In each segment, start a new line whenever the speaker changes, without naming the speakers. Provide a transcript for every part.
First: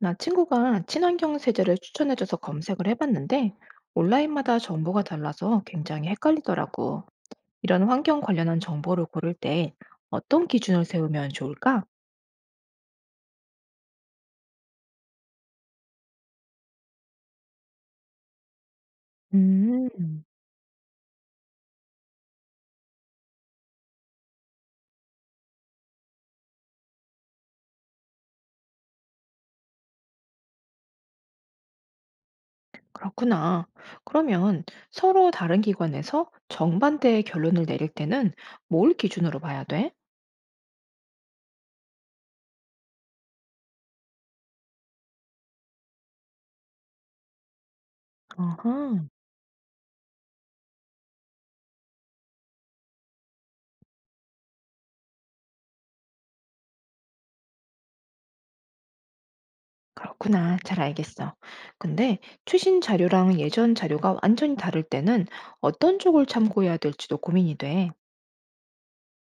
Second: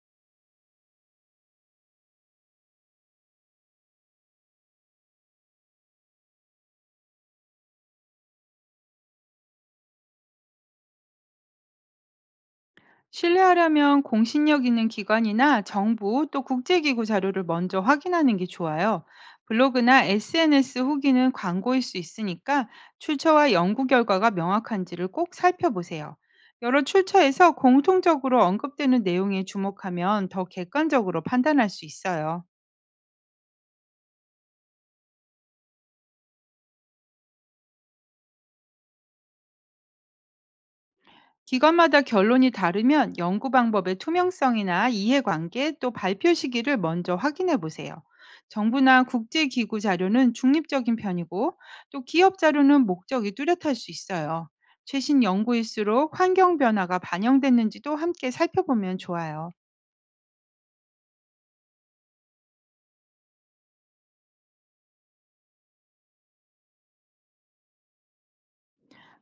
나 친구가 친환경 세제를 추천해줘서 검색을 해봤는데 온라인마다 정보가 달라서 굉장히 헷갈리더라고. 이런 환경 관련한 정보를 고를 때 어떤 기준을 세우면 좋을까?
신뢰하려면 공신력 있는 기관이나 정부 또 국제기구 자료를 먼저 확인하는 게 좋아요. 블로그나
음,
SNS 후기는 광고일 수 있으니까 출처와 연구 결과가 명확한지를 꼭 살펴보세요. 여러 출처에서 공통적으로 언급되는 내용에 주목하면 더 객관적으로 판단할 수 있어요.
그렇구나. 그러면 서로 다른 기관에서 정반대의 결론을 내릴 때는 뭘 기준으로 봐야 돼?
기관마다 결론이 다르면 연구 방법의 투명성이나 이해관계 또 발표 시기를 먼저 확인해 보세요.
어허,
정부나 국제기구 자료는 중립적인 편이고 또 기업 자료는 목적이 뚜렷할 수 있어요. 최신 연구일수록 환경 변화가 반영됐는지도 함께 살펴보면 좋아요.
그렇구나. 잘 알겠어. 근데 최신 자료랑 예전 자료가 완전히 다를 때는 어떤 쪽을 참고해야 될지도 고민이 돼.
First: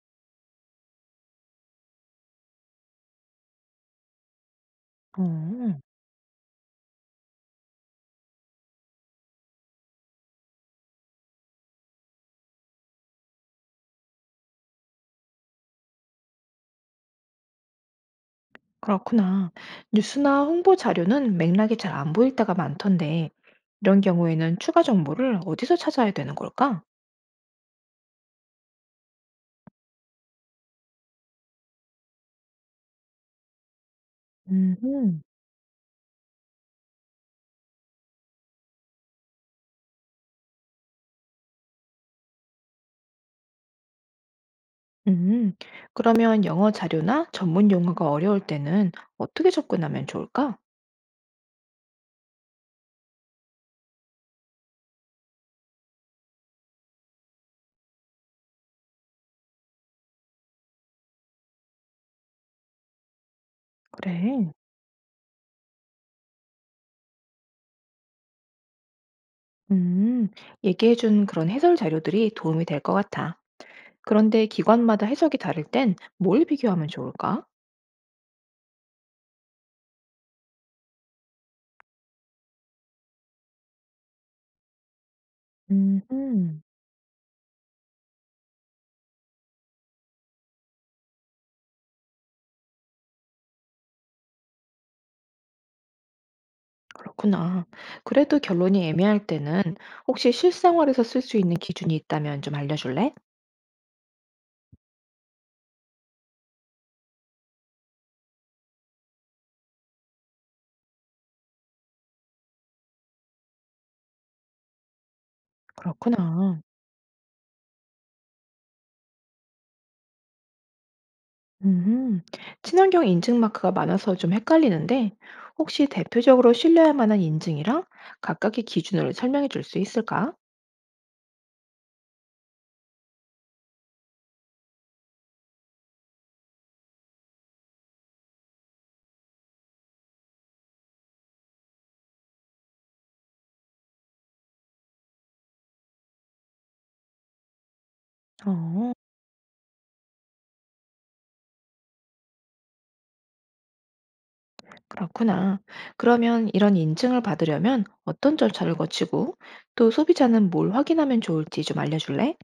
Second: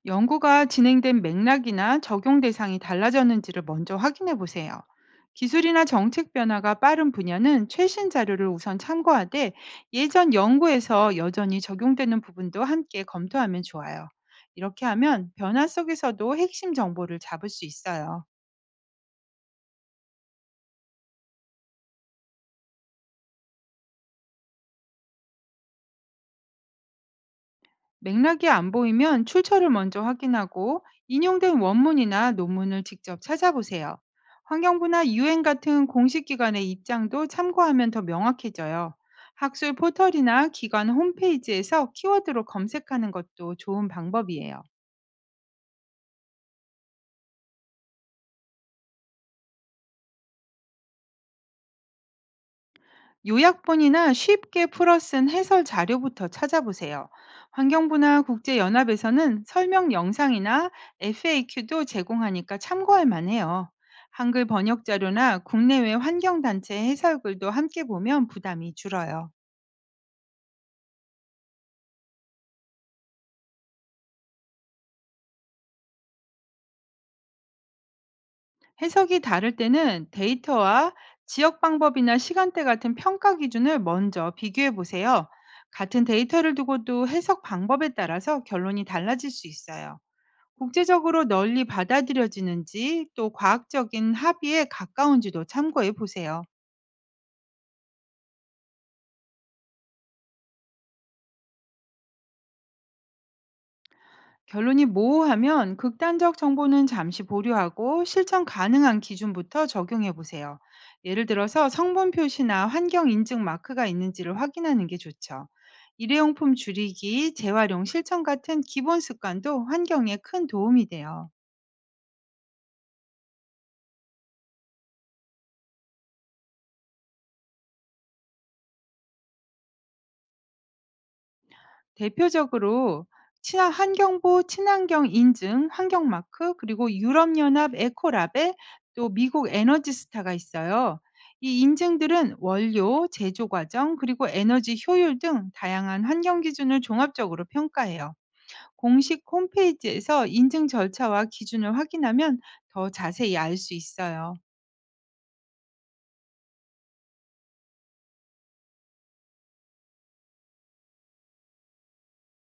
연구가 진행된 맥락이나 적용 대상이 달라졌는지를 먼저 확인해 보세요.
어.
기술이나 정책 변화가 빠른 분야는 최신 자료를 우선 참고하되 예전 연구에서 여전히 적용되는 부분도 함께 검토하면 좋아요. 이렇게 하면 변화 속에서도 핵심 정보를 잡을 수 있어요.
그렇구나. 뉴스나 홍보 자료는 맥락이 잘 안 보일 때가 많던데, 이런 경우에는 추가 정보를 어디서 찾아야 되는 걸까?
맥락이 안 보이면 출처를 먼저 확인하고 인용된 원문이나 논문을 직접 찾아보세요. 환경부나
음,
유엔 같은 공식 기관의 입장도 참고하면 더 명확해져요. 학술 포털이나 기관 홈페이지에서 키워드로 검색하는 것도 좋은 방법이에요.
음, 그러면 영어 자료나 전문 용어가 어려울 때는 어떻게 접근하면 좋을까?
요약본이나 쉽게 풀어 쓴 해설 자료부터 찾아보세요. 환경부나 국제연합에서는 설명 영상이나 FAQ도 제공하니까 참고할 만해요. 한글
그래.
번역 자료나 국내외 환경단체 해설글도 함께 보면 부담이 줄어요.
음, 얘기해준 그런 해설 자료들이 도움이 될 것 같아. 그런데 기관마다 해석이 다를 땐 뭘 비교하면 좋을까?
해석이 다를 때는 데이터와 지역 방법이나 시간대 같은 평가 기준을 먼저 비교해 보세요. 같은 데이터를
음.
두고도 해석 방법에 따라서 결론이 달라질 수 있어요. 국제적으로 널리 받아들여지는지 또 과학적인 합의에 가까운지도 참고해 보세요.
그렇구나. 그래도 결론이 애매할 때는 혹시 실생활에서 쓸 수 있는 기준이 있다면 좀 알려줄래?
결론이 모호하면 극단적 정보는 잠시 보류하고 실천 가능한 기준부터 적용해 보세요. 예를 들어서 성분 표시나 환경 인증 마크가 있는지를 확인하는 게 좋죠. 일회용품
그렇구나.
줄이기, 재활용 실천 같은 기본 습관도 환경에 큰 도움이 돼요.
음, 친환경 인증 마크가 많아서 좀 헷갈리는데 혹시 대표적으로 신뢰할 만한 인증이랑 각각의 기준을 설명해 줄 수 있을까?
대표적으로 친환 환경부 친환경 인증 환경 마크 그리고 유럽연합 에코랍에 또 미국 에너지스타가 있어요. 이 인증들은 원료, 제조 과정, 그리고 에너지 효율 등 다양한 환경 기준을 종합적으로 평가해요.
어,
공식 홈페이지에서 인증 절차와 기준을 확인하면 더 자세히 알 수 있어요.
그렇구나. 그러면 이런 인증을 받으려면 어떤 절차를 거치고 또 소비자는 뭘 확인하면 좋을지 좀 알려줄래?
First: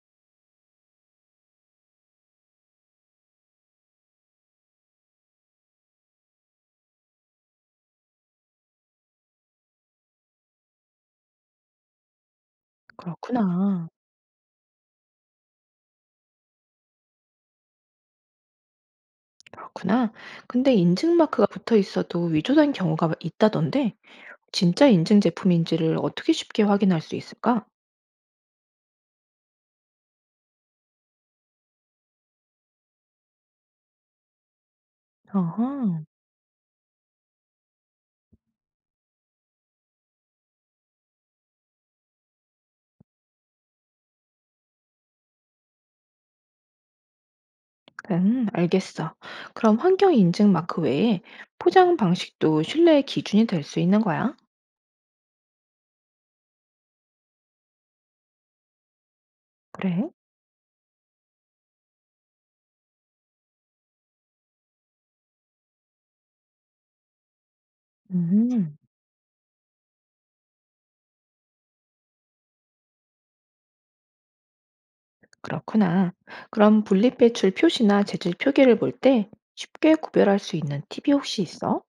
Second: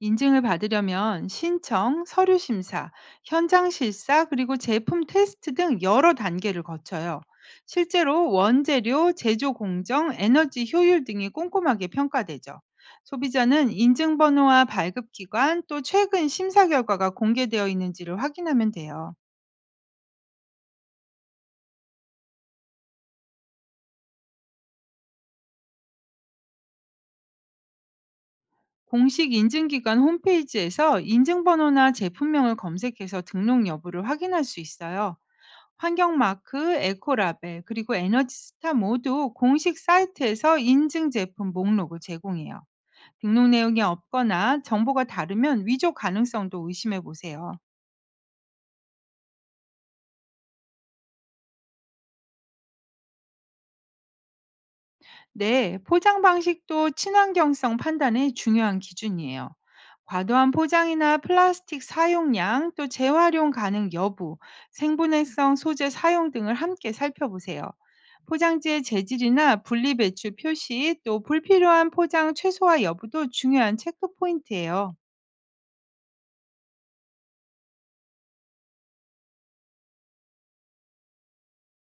인증을 받으려면 신청, 서류 심사, 현장 실사, 그리고 제품 테스트 등 여러 단계를 거쳐요. 실제로 원재료, 제조 공정, 에너지 효율 등이 꼼꼼하게 평가되죠. 소비자는
그렇구나.
인증번호와 발급기관, 또 최근 심사 결과가 공개되어 있는지를 확인하면 돼요.
그렇구나. 근데 인증 마크가 붙어 있어도 위조된 경우가 있다던데, 진짜 인증 제품인지를 어떻게 쉽게 확인할 수 있을까?
공식 인증기관 홈페이지에서 인증번호나 제품명을 검색해서 등록 여부를 확인할 수 있어요.
어허,
환경 마크, 에코라벨, 그리고 에너지 스타 모두 공식 사이트에서 인증 제품 목록을 제공해요. 등록 내용이 없거나 정보가 다르면 위조 가능성도 의심해 보세요.
알겠어. 그럼 환경 인증 마크 외에 포장 방식도 신뢰의 기준이 될 수 있는 거야?
네, 포장 방식도 친환경성 판단의 중요한 기준이에요.
그래?
과도한 포장이나 플라스틱 사용량, 또 재활용 가능 여부, 생분해성 소재 사용 등을 함께 살펴보세요.
음,
포장지의 재질이나 분리배출 표시, 또 불필요한 포장 최소화 여부도 중요한 체크 포인트예요.
그렇구나. 그럼 분리 배출 표시나 재질 표기를 볼 때 쉽게 구별할 수 있는 팁이 혹시 있어?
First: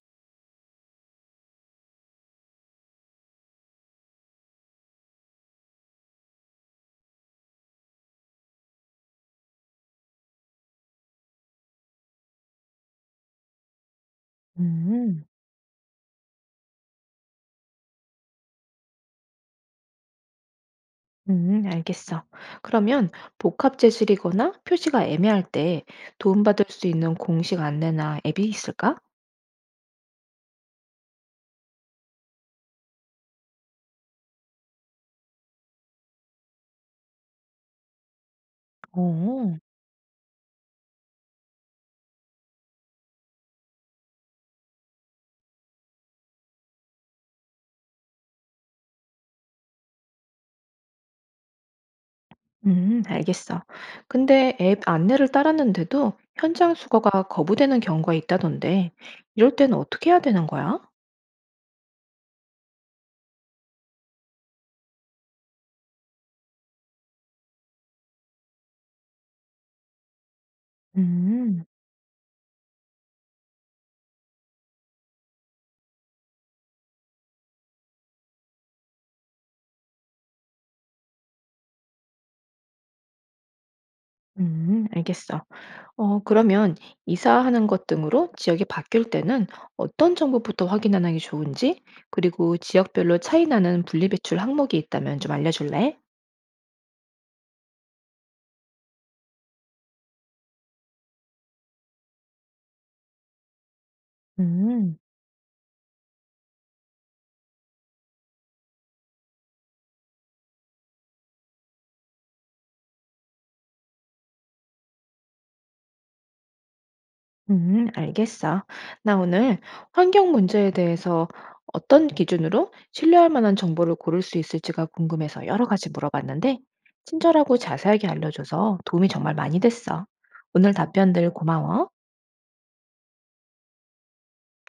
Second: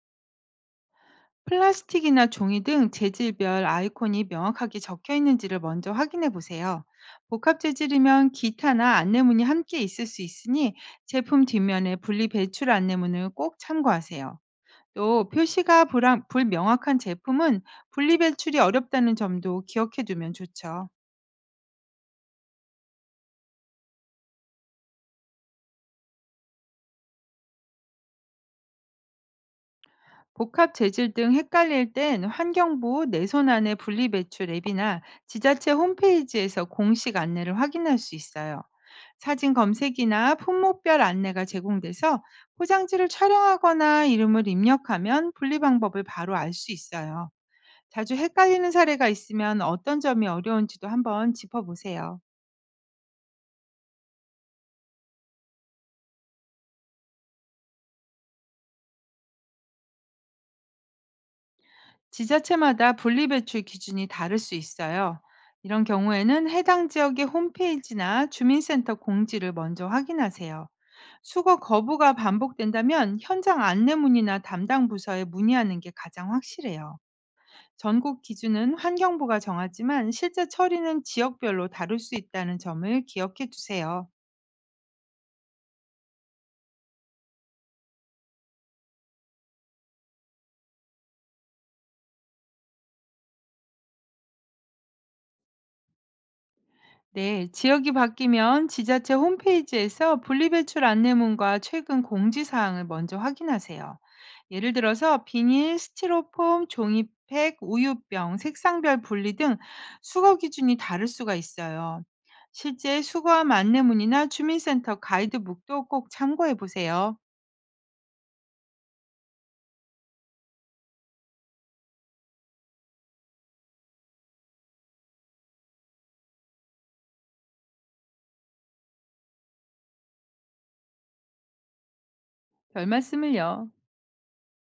플라스틱이나 종이 등 재질별 아이콘이 명확하게 적혀 있는지를 먼저 확인해 보세요. 복합 재질이면 기타나 안내문이 함께 있을 수 있으니 제품 뒷면에 분리 배출 안내문을 꼭 참고하세요.
음.
또 표시가 불명확한 제품은 분리 배출이 어렵다는 점도 기억해 두면 좋죠.
알겠어. 그러면 복합 재질이거나 표시가 애매할 때 도움받을 수 있는 공식 안내나 앱이 있을까?
복합 재질 등 헷갈릴 땐 환경부 내손 안에 분리배출 앱이나 지자체 홈페이지에서 공식 안내를 확인할 수 있어요. 사진
오,
검색이나 품목별 안내가 제공돼서 포장지를 촬영하거나 이름을 입력하면 분리 방법을 바로 알 수 있어요. 자주 헷갈리는 사례가 있으면 어떤 점이 어려운지도 한번 짚어보세요.
알겠어. 근데 앱 안내를 따랐는데도 현장 수거가 거부되는 경우가 있다던데, 이럴 때는 어떻게 해야 되는 거야?
지자체마다 분리배출 기준이 다를 수 있어요. 이런 경우에는 해당 지역의 홈페이지나 주민센터 공지를 먼저 확인하세요. 수거
음,
거부가 반복된다면 현장 안내문이나 담당 부서에 문의하는 게 가장 확실해요. 전국 기준은 환경부가 정하지만 실제 처리는 지역별로 다를 수 있다는 점을 기억해 두세요.
알겠어. 어, 그러면 이사하는 것 등으로 지역이 바뀔 때는 어떤 정보부터 확인하는 게 좋은지, 그리고 지역별로 차이 나는 분리배출 항목이 있다면 좀 알려줄래?
네, 지역이 바뀌면 지자체 홈페이지에서 분리배출 안내문과 최근 공지사항을 먼저 확인하세요. 예를
음.
들어서 비닐, 스티로폼, 종이팩, 우유병, 색상별 분리 등 수거 기준이 다를 수가 있어요. 실제 수거함 안내문이나 주민센터 가이드북도 꼭 참고해 보세요.
알겠어. 나 오늘 환경 문제에 대해서 어떤 기준으로 신뢰할 만한 정보를 고를 수 있을지가 궁금해서 여러 가지 물어봤는데, 친절하고 자세하게 알려줘서 도움이 정말 많이 됐어. 오늘 답변들 고마워.
별 말씀을요.